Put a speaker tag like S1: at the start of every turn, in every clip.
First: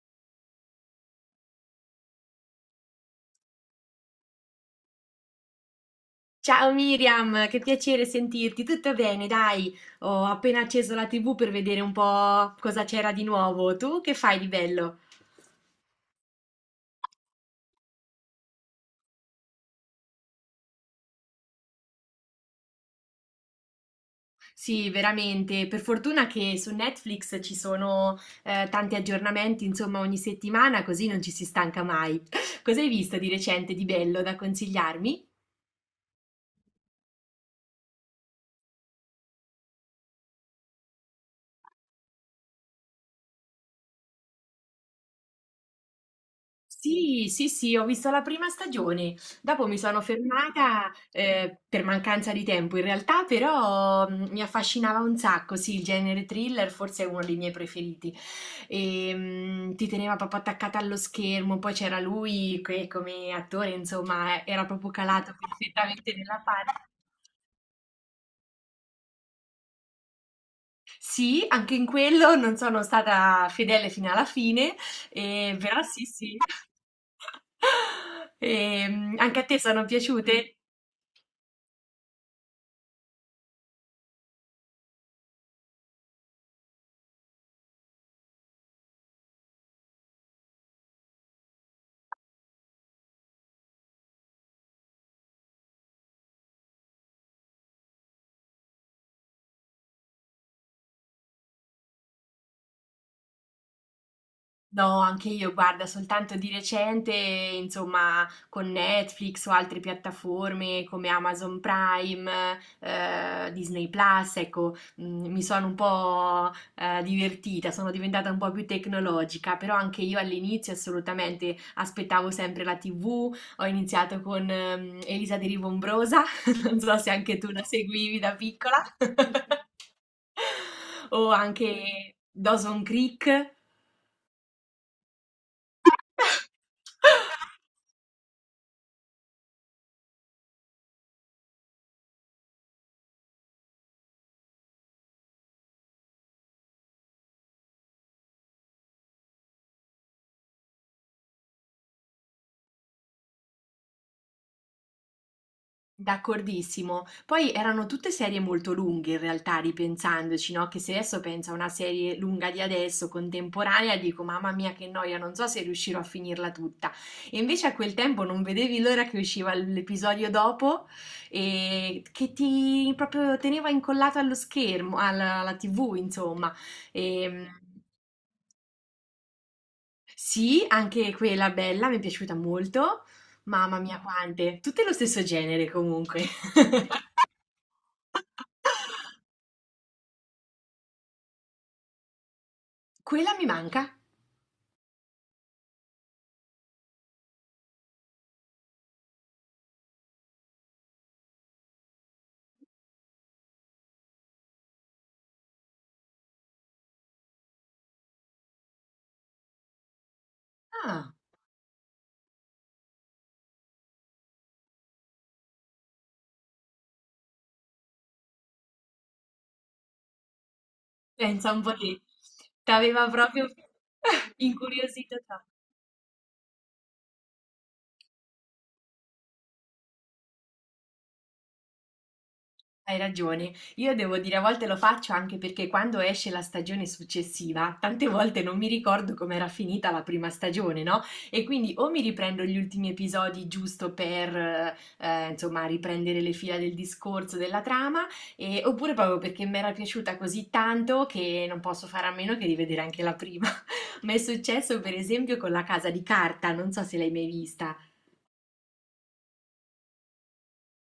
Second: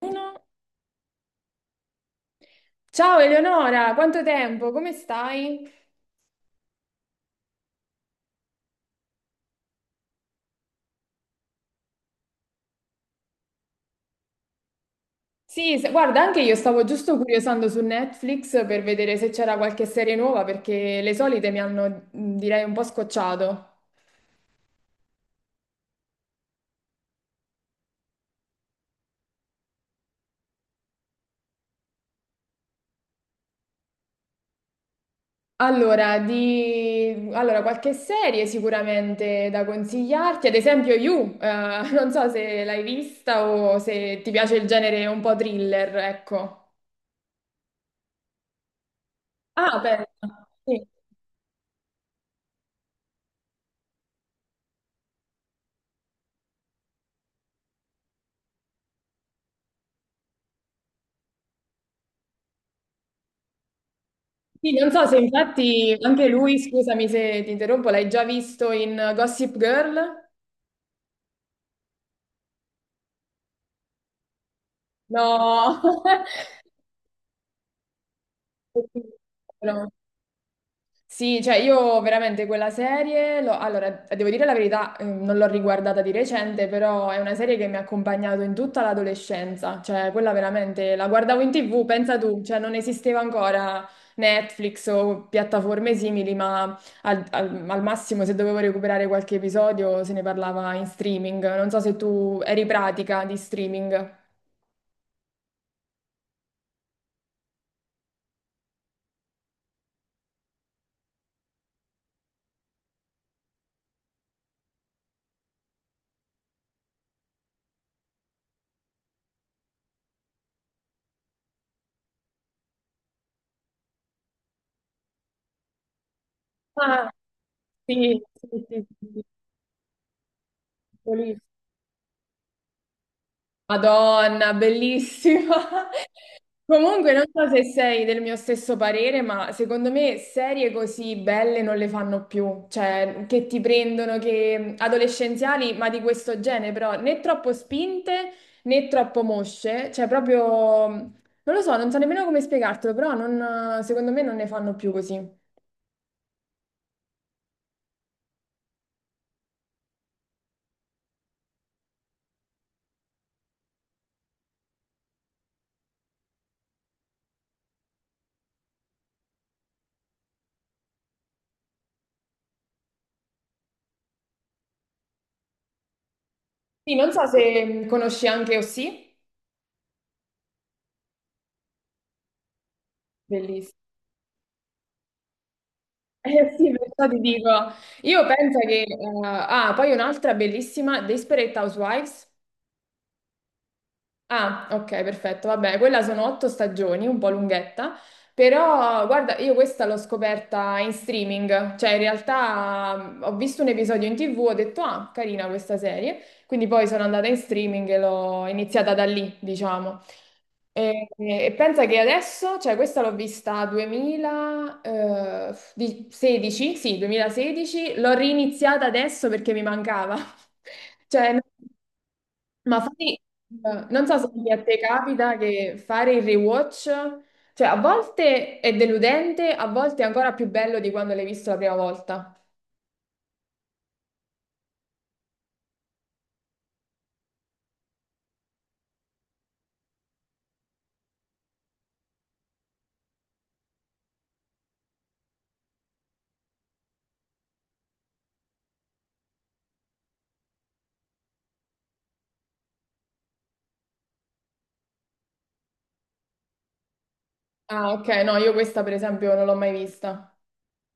S1: Uno. Ciao Eleonora, quanto tempo? Come stai?
S2: Ciao Miriam, che piacere sentirti. Tutto bene, dai. Ho appena acceso la TV per vedere un po' cosa c'era di nuovo. Tu che fai di bello?
S1: Sì, guarda, anche io stavo giusto curiosando su Netflix per vedere se c'era qualche serie nuova perché le solite mi hanno, direi, un po' scocciato.
S2: Sì, veramente. Per fortuna che su Netflix ci sono tanti aggiornamenti, insomma, ogni settimana, così non ci si stanca mai. Cosa hai visto di recente di bello da consigliarmi?
S1: Allora, qualche serie sicuramente da consigliarti, ad esempio You, non so se l'hai vista o se ti piace il genere un po' thriller, ecco.
S2: Sì, sì, sì, ho visto la prima stagione, dopo mi
S1: Ah,
S2: sono
S1: beh.
S2: fermata per mancanza di tempo in realtà, però mi affascinava un sacco, sì, il genere thriller forse è uno dei miei preferiti e ti teneva proprio attaccata allo schermo, poi c'era lui che come attore, insomma, era
S1: Sì, non
S2: proprio
S1: so se
S2: calato
S1: infatti
S2: perfettamente
S1: anche
S2: nella
S1: lui,
S2: parte.
S1: scusami se ti interrompo, l'hai già visto in Gossip Girl?
S2: Sì, anche in quello non sono stata fedele fino alla fine,
S1: No.
S2: però sì, sì. Anche a te sono
S1: No.
S2: piaciute?
S1: Sì, cioè io veramente quella serie, allora devo dire la verità, non l'ho riguardata di recente, però è una serie che mi ha accompagnato in tutta l'adolescenza, cioè quella veramente la guardavo in TV, pensa tu, cioè non esisteva ancora Netflix o piattaforme simili, ma al massimo se dovevo recuperare qualche episodio se ne parlava in streaming. Non so se tu eri pratica di streaming.
S2: No, anche io, guarda, soltanto di recente, insomma, con Netflix o altre piattaforme come Amazon Prime, Disney Plus, ecco, mi sono un po', divertita, sono diventata un po' più tecnologica, però anche io all'inizio assolutamente aspettavo sempre la TV, ho iniziato con, Elisa De Rivombrosa, non so se
S1: Ah,
S2: anche tu la seguivi
S1: sì,
S2: da
S1: sì,
S2: piccola,
S1: sì, sì, sì,
S2: o
S1: bellissimo.
S2: anche Dawson Creek.
S1: Madonna, bellissima! Comunque, non so se sei del mio stesso parere, ma secondo me serie così belle non le fanno più, cioè che ti prendono, che adolescenziali, ma di questo genere, però né troppo spinte né troppo mosce, cioè proprio, non lo so, non so nemmeno come spiegartelo, però secondo me non ne fanno più così.
S2: D'accordissimo. Poi erano tutte serie molto lunghe in realtà, ripensandoci, no? Che se adesso penso a una serie lunga di adesso, contemporanea, dico mamma mia che noia, non so se riuscirò a finirla tutta. E invece a quel tempo non vedevi l'ora che usciva l'episodio dopo e che ti proprio teneva incollato allo schermo, alla TV, insomma.
S1: Sì, non so
S2: E,
S1: se conosci anche Osì.
S2: sì, anche quella bella, mi è piaciuta molto.
S1: Bellissimo.
S2: Mamma mia, quante! Tutte lo stesso genere comunque.
S1: Eh sì, perciò ti dico, io penso che, poi un'altra bellissima, Desperate Housewives.
S2: Quella mi manca.
S1: Ah, ok, perfetto. Vabbè, quella sono 8 stagioni, un po' lunghetta, però guarda, io questa l'ho scoperta in streaming, cioè in realtà ho visto un episodio in TV, ho detto, ah, carina questa serie, quindi poi sono andata in streaming e l'ho iniziata da lì, diciamo. E,
S2: Ah,
S1: e pensa che adesso, cioè questa l'ho vista 2016, sì, 2016, l'ho riniziata adesso perché mi mancava. Cioè,
S2: pensa un po' te.
S1: ma
S2: T'aveva
S1: fai,
S2: proprio
S1: non so se anche a te
S2: incuriosito.
S1: capita che fare il rewatch, cioè a volte è deludente, a volte è ancora più bello di quando l'hai visto la prima volta.
S2: Hai ragione. Io devo dire, a volte lo faccio anche perché quando esce la stagione successiva, tante volte non mi ricordo com'era finita la prima stagione, no? E quindi o mi riprendo gli ultimi episodi giusto per, insomma, riprendere le fila del discorso, della trama, oppure proprio perché mi era piaciuta così tanto che non posso fare a meno che rivedere anche la prima. Mi è successo per esempio con La Casa di Carta, non so se l'hai mai vista.
S1: Ah, ok, no, io questa per esempio non l'ho mai vista.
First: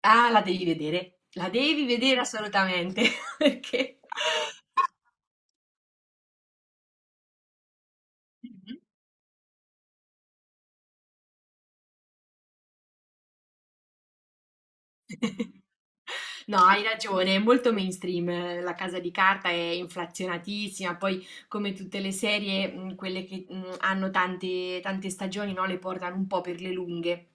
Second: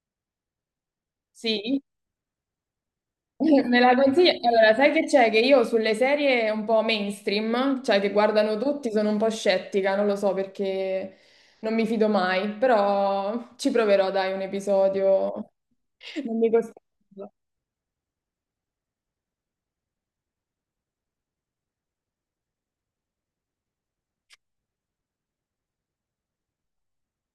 S2: Ah, la
S1: Sì?
S2: devi vedere assolutamente,
S1: Me la
S2: perché.
S1: consigli? Allora, sai che c'è? Che io sulle serie un po' mainstream, cioè che guardano
S2: Mh-mh.
S1: tutti, sono un po' scettica, non lo so perché non mi fido mai, però ci proverò, dai, un episodio. Non mi
S2: No, hai
S1: costringo.
S2: ragione, è molto mainstream, La Casa di Carta è inflazionatissima, poi come tutte le serie, quelle che, hanno tante tante stagioni, no, le portano un po' per le lunghe.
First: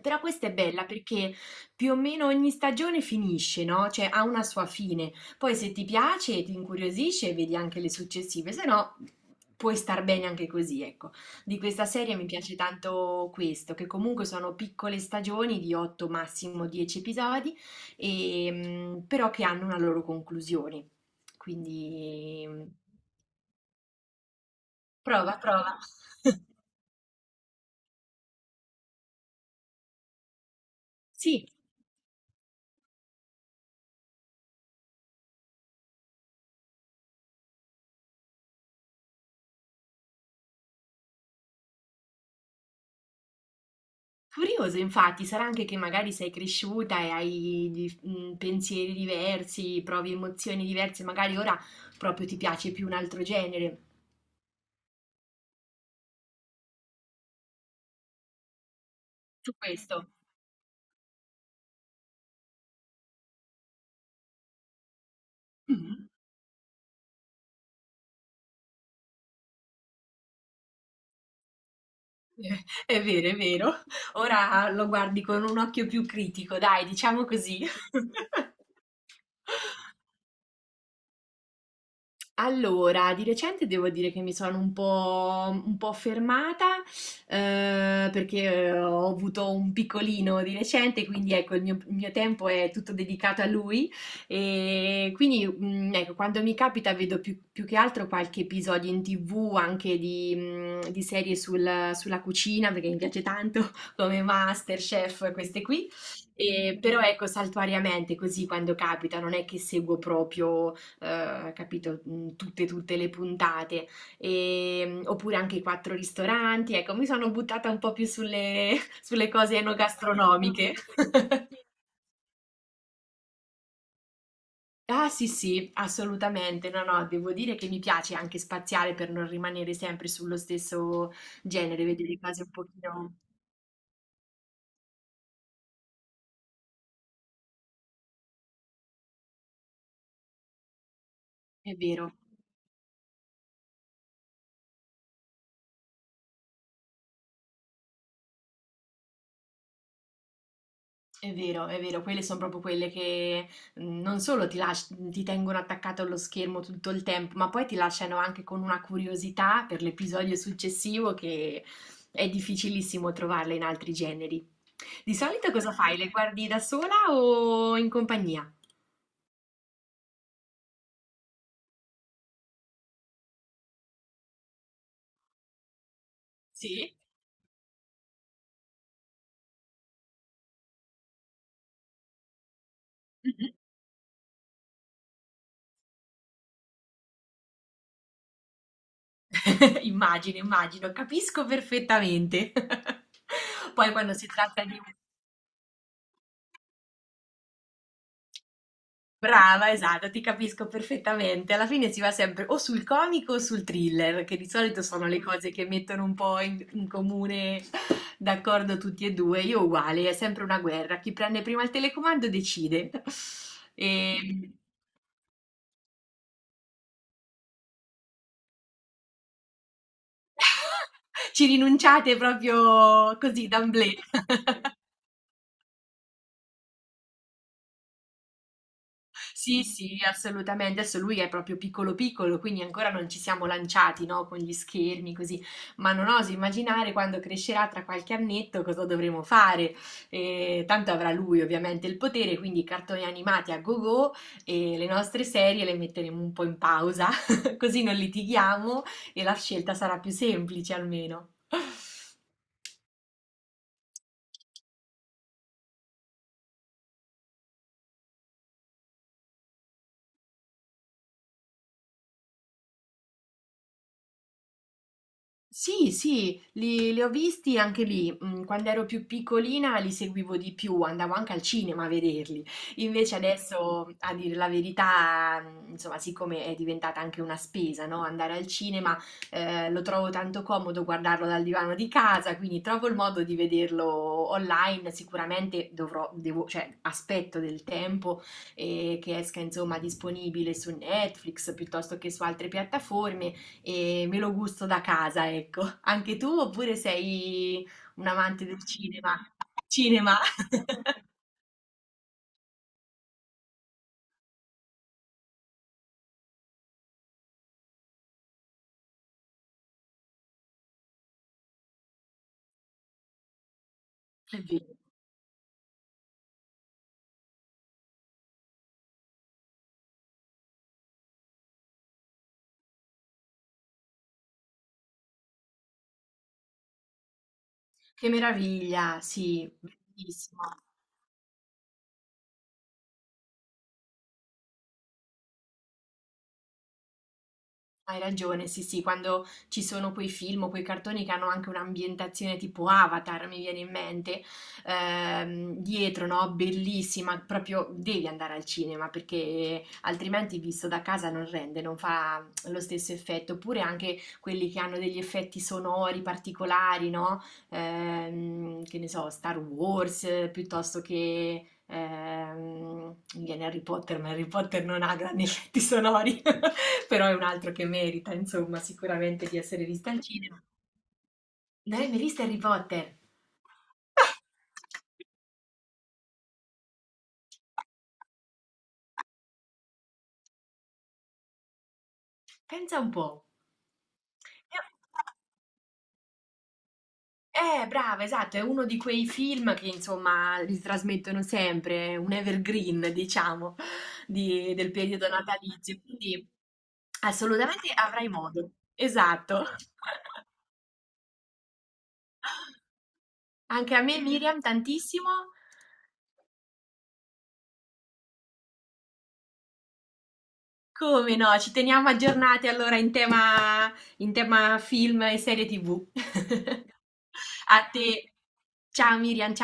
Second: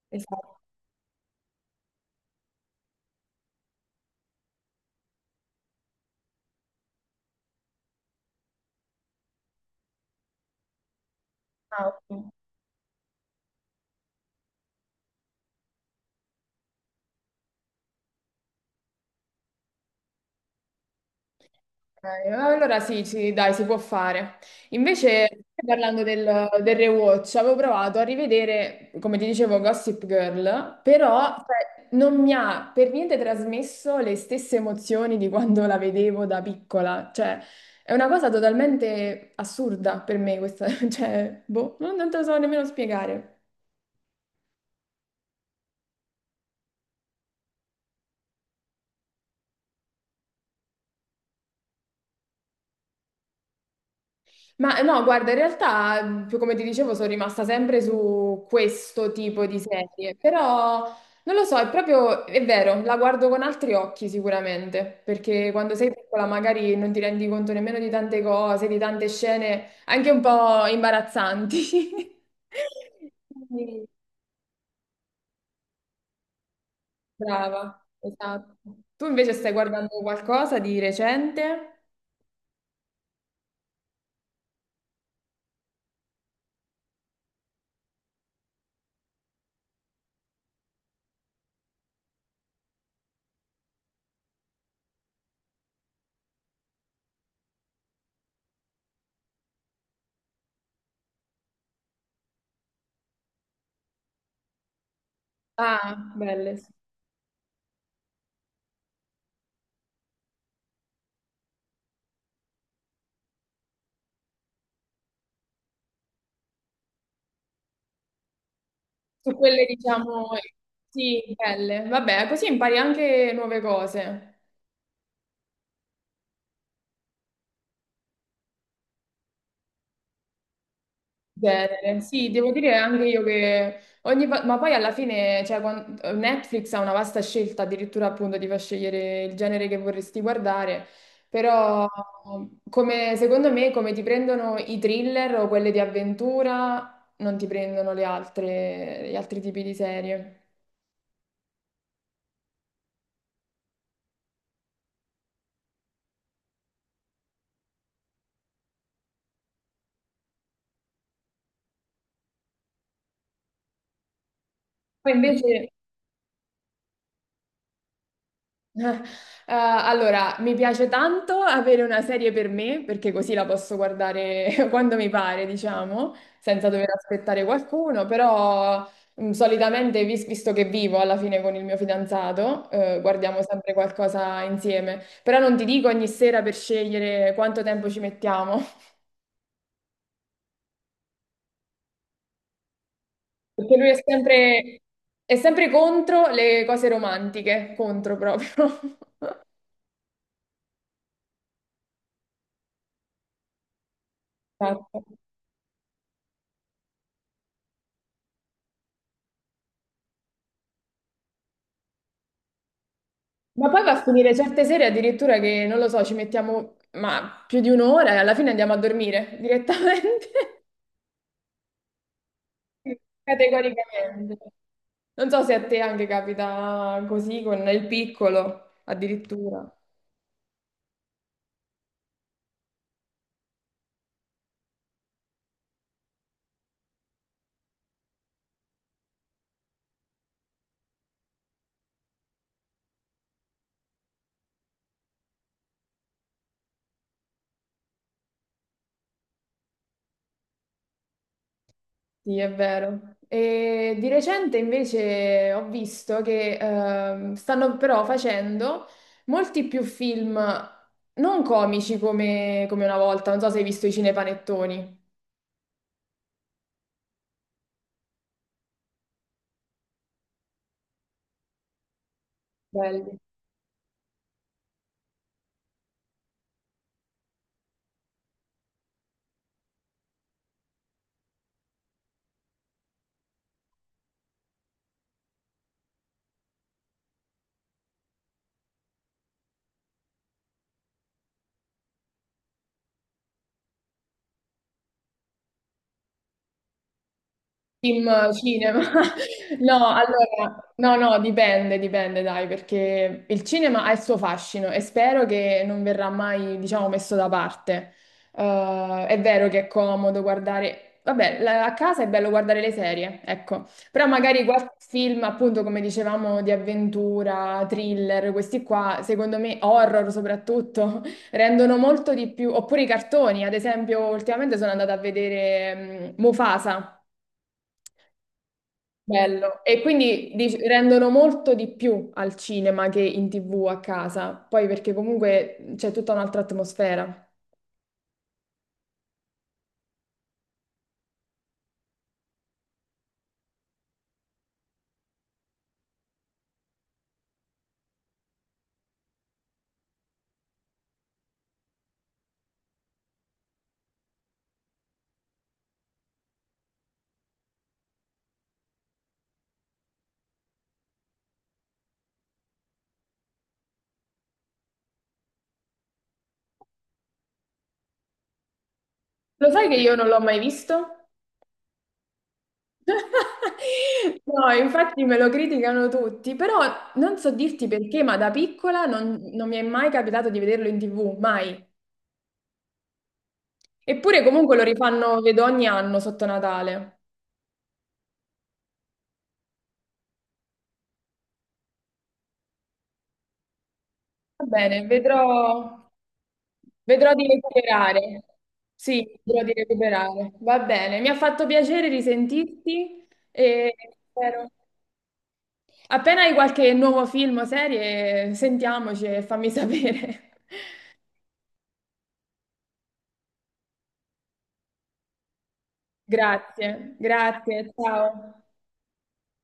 S2: Però questa è
S1: Esatto.
S2: bella perché più o meno ogni stagione finisce, no, cioè ha una sua fine. Poi se ti piace, ti incuriosisce, vedi anche le successive, se no puoi star bene anche così, ecco. Di questa
S1: Ah,
S2: serie mi
S1: ok.
S2: piace tanto questo, che comunque sono piccole stagioni di 8, massimo 10 episodi, e, però che hanno una loro conclusione.
S1: Ok,
S2: Quindi
S1: allora sì, sì, dai, si può fare.
S2: prova,
S1: Invece,
S2: prova.
S1: parlando del rewatch, avevo provato a rivedere, come ti dicevo, Gossip Girl, però
S2: Sì,
S1: cioè, non mi ha per niente trasmesso le stesse emozioni di quando la vedevo da piccola. Cioè, è una cosa totalmente assurda per me questa, cioè, boh, non te lo so nemmeno spiegare.
S2: curioso infatti, sarà anche che magari sei cresciuta e hai pensieri diversi, provi emozioni diverse, magari ora proprio ti piace più un altro genere.
S1: Ma no, guarda, in realtà, come ti dicevo, sono rimasta sempre su questo tipo
S2: Su
S1: di
S2: questo.
S1: serie, però non lo so, è proprio, è vero, la guardo con altri occhi sicuramente, perché quando sei
S2: Mm.
S1: piccola magari non ti rendi conto nemmeno di tante cose, di tante scene anche un po' imbarazzanti.
S2: È vero, è vero.
S1: Quindi,
S2: Ora lo guardi con un occhio più critico, dai, diciamo così.
S1: brava, esatto. Tu invece stai guardando qualcosa di recente?
S2: Allora, di recente devo dire che mi sono un po' fermata perché ho avuto un piccolino di recente, quindi ecco, il mio tempo è tutto dedicato a lui e quindi ecco, quando mi capita vedo più che altro qualche episodio in TV anche di serie sulla cucina perché mi piace tanto come MasterChef, queste qui.
S1: Ah, belle. Sì.
S2: E, però ecco, saltuariamente così quando capita, non è che seguo proprio capito, tutte le puntate, oppure anche i 4 ristoranti. Ecco, mi sono buttata un po' più sulle sulle
S1: Su
S2: cose
S1: quelle, diciamo,
S2: enogastronomiche.
S1: sì, belle. Vabbè, così impari anche nuove cose.
S2: Ah sì, sì, assolutamente. No, no, devo dire che mi piace anche spaziare per non rimanere sempre sullo stesso genere,
S1: Genere.
S2: vedere
S1: Sì,
S2: cose un
S1: devo dire anche
S2: pochino.
S1: io che ogni ma poi alla fine, cioè, Netflix ha una vasta scelta, addirittura appunto ti fa scegliere il genere che vorresti guardare,
S2: È
S1: però
S2: vero.
S1: come, secondo me come ti prendono i thriller o quelle di avventura, non ti prendono le altre, gli altri tipi di serie.
S2: È vero, è vero, quelle son proprio quelle che, non solo ti tengono attaccato allo schermo tutto il tempo, ma poi ti lasciano anche con una curiosità per l'episodio successivo che è difficilissimo trovarla in altri generi.
S1: Poi
S2: Di solito
S1: invece
S2: cosa fai? Le guardi da sola o in compagnia?
S1: eh, allora, mi piace tanto avere una serie per me, perché così la posso guardare quando mi pare, diciamo, senza dover
S2: Sì.
S1: aspettare qualcuno, però solitamente, visto che vivo alla fine con il mio fidanzato, guardiamo
S2: Mh-mh.
S1: sempre qualcosa insieme. Però non ti dico ogni sera per scegliere quanto tempo ci mettiamo,
S2: Immagino, immagino, capisco perfettamente.
S1: perché lui
S2: Poi
S1: è
S2: quando si tratta di
S1: sempre,
S2: un.
S1: è sempre contro le cose romantiche, contro proprio.
S2: Brava, esatto, ti capisco perfettamente. Alla fine si va sempre o sul comico o sul thriller, che di solito
S1: Esatto.
S2: sono le cose che mettono un po' in comune d'accordo tutti e due. Io uguale, è sempre una guerra. Chi prende prima il telecomando decide.
S1: Ma poi va a finire
S2: E.
S1: certe sere addirittura che, non lo so, ci mettiamo ma più di un'ora e alla fine andiamo a dormire direttamente,
S2: Ci rinunciate proprio così, d'emblée.
S1: categoricamente. Non so se a te anche capita così con il piccolo,
S2: Sì,
S1: addirittura.
S2: sì, assolutamente. Adesso lui è proprio piccolo piccolo, quindi ancora non ci siamo lanciati, no, con gli schermi così, ma non oso immaginare quando crescerà tra qualche annetto cosa dovremo fare. Tanto avrà lui ovviamente il potere, quindi cartoni animati a go-go e le nostre serie le metteremo un po' in pausa, così non litighiamo e la scelta sarà più semplice almeno.
S1: Sì, è vero. E di recente invece ho visto che stanno però facendo molti più film non comici come una volta. Non so se hai visto i cinepanettoni.
S2: Sì, sì, li ho visti anche lì. Quando ero più piccolina li seguivo di più, andavo anche al cinema a vederli. Invece
S1: Belli.
S2: adesso, a dire la verità, insomma, siccome è diventata anche una spesa, no? Andare al cinema, lo trovo tanto comodo guardarlo dal divano di casa, quindi trovo il modo di vederlo online. Sicuramente dovrò, devo, cioè, aspetto del tempo, che esca, insomma, disponibile su Netflix piuttosto che su altre piattaforme e me lo gusto da casa, ecco. Anche tu oppure sei un
S1: Film,
S2: amante del
S1: cinema.
S2: cinema?
S1: No,
S2: Cinema!
S1: allora, no, no, dipende, dipende, dai, perché il cinema ha il suo fascino e spero che non verrà mai, diciamo, messo da parte. È vero che è comodo guardare, vabbè, a casa è bello guardare le serie, ecco, però
S2: È
S1: magari qualche
S2: vero.
S1: film, appunto, come dicevamo, di avventura, thriller, questi qua, secondo me, horror soprattutto, rendono molto di più, oppure i cartoni, ad esempio, ultimamente sono andata a vedere Mufasa.
S2: Che meraviglia, sì,
S1: Bello. E quindi
S2: bellissimo.
S1: rendono molto di più al cinema che in TV a casa, poi perché comunque c'è tutta un'altra atmosfera.
S2: Hai ragione, sì, sì, quando ci sono quei film o quei cartoni che hanno anche un'ambientazione tipo Avatar, mi viene in mente, dietro, no? Bellissima, proprio devi andare al cinema perché altrimenti visto da casa non rende, non fa lo stesso effetto. Oppure anche quelli che hanno degli effetti sonori particolari, no? Che ne so, Star Wars, piuttosto che mi viene Harry Potter, ma Harry Potter non ha grandi effetti sonori. Però è un altro che merita, insomma, sicuramente di
S1: Lo
S2: essere
S1: sai che
S2: visto
S1: io
S2: al
S1: non l'ho mai
S2: cinema.
S1: visto?
S2: Non hai mai visto Harry Potter?
S1: No, infatti me lo criticano tutti, però non so dirti perché, ma da piccola non mi è mai capitato di vederlo in TV, mai.
S2: Pensa un po'.
S1: Eppure comunque lo rifanno, vedo ogni anno sotto Natale.
S2: Brava, esatto, è uno di quei film che insomma li trasmettono sempre, è un evergreen, diciamo,
S1: Va
S2: del
S1: bene,
S2: periodo natalizio.
S1: vedrò,
S2: Quindi
S1: vedrò di
S2: assolutamente avrai
S1: recuperare.
S2: modo.
S1: Sì, vedrò
S2: Esatto.
S1: di recuperare. Va bene, mi ha fatto piacere risentirti e
S2: Anche a me, Miriam,
S1: spero.
S2: tantissimo.
S1: Appena hai qualche nuovo film o serie, sentiamoci e fammi sapere.
S2: Come no? Ci teniamo aggiornati allora in tema film e serie TV.
S1: Grazie,
S2: A
S1: grazie,
S2: te.
S1: ciao.
S2: Ciao Miriam, ciao.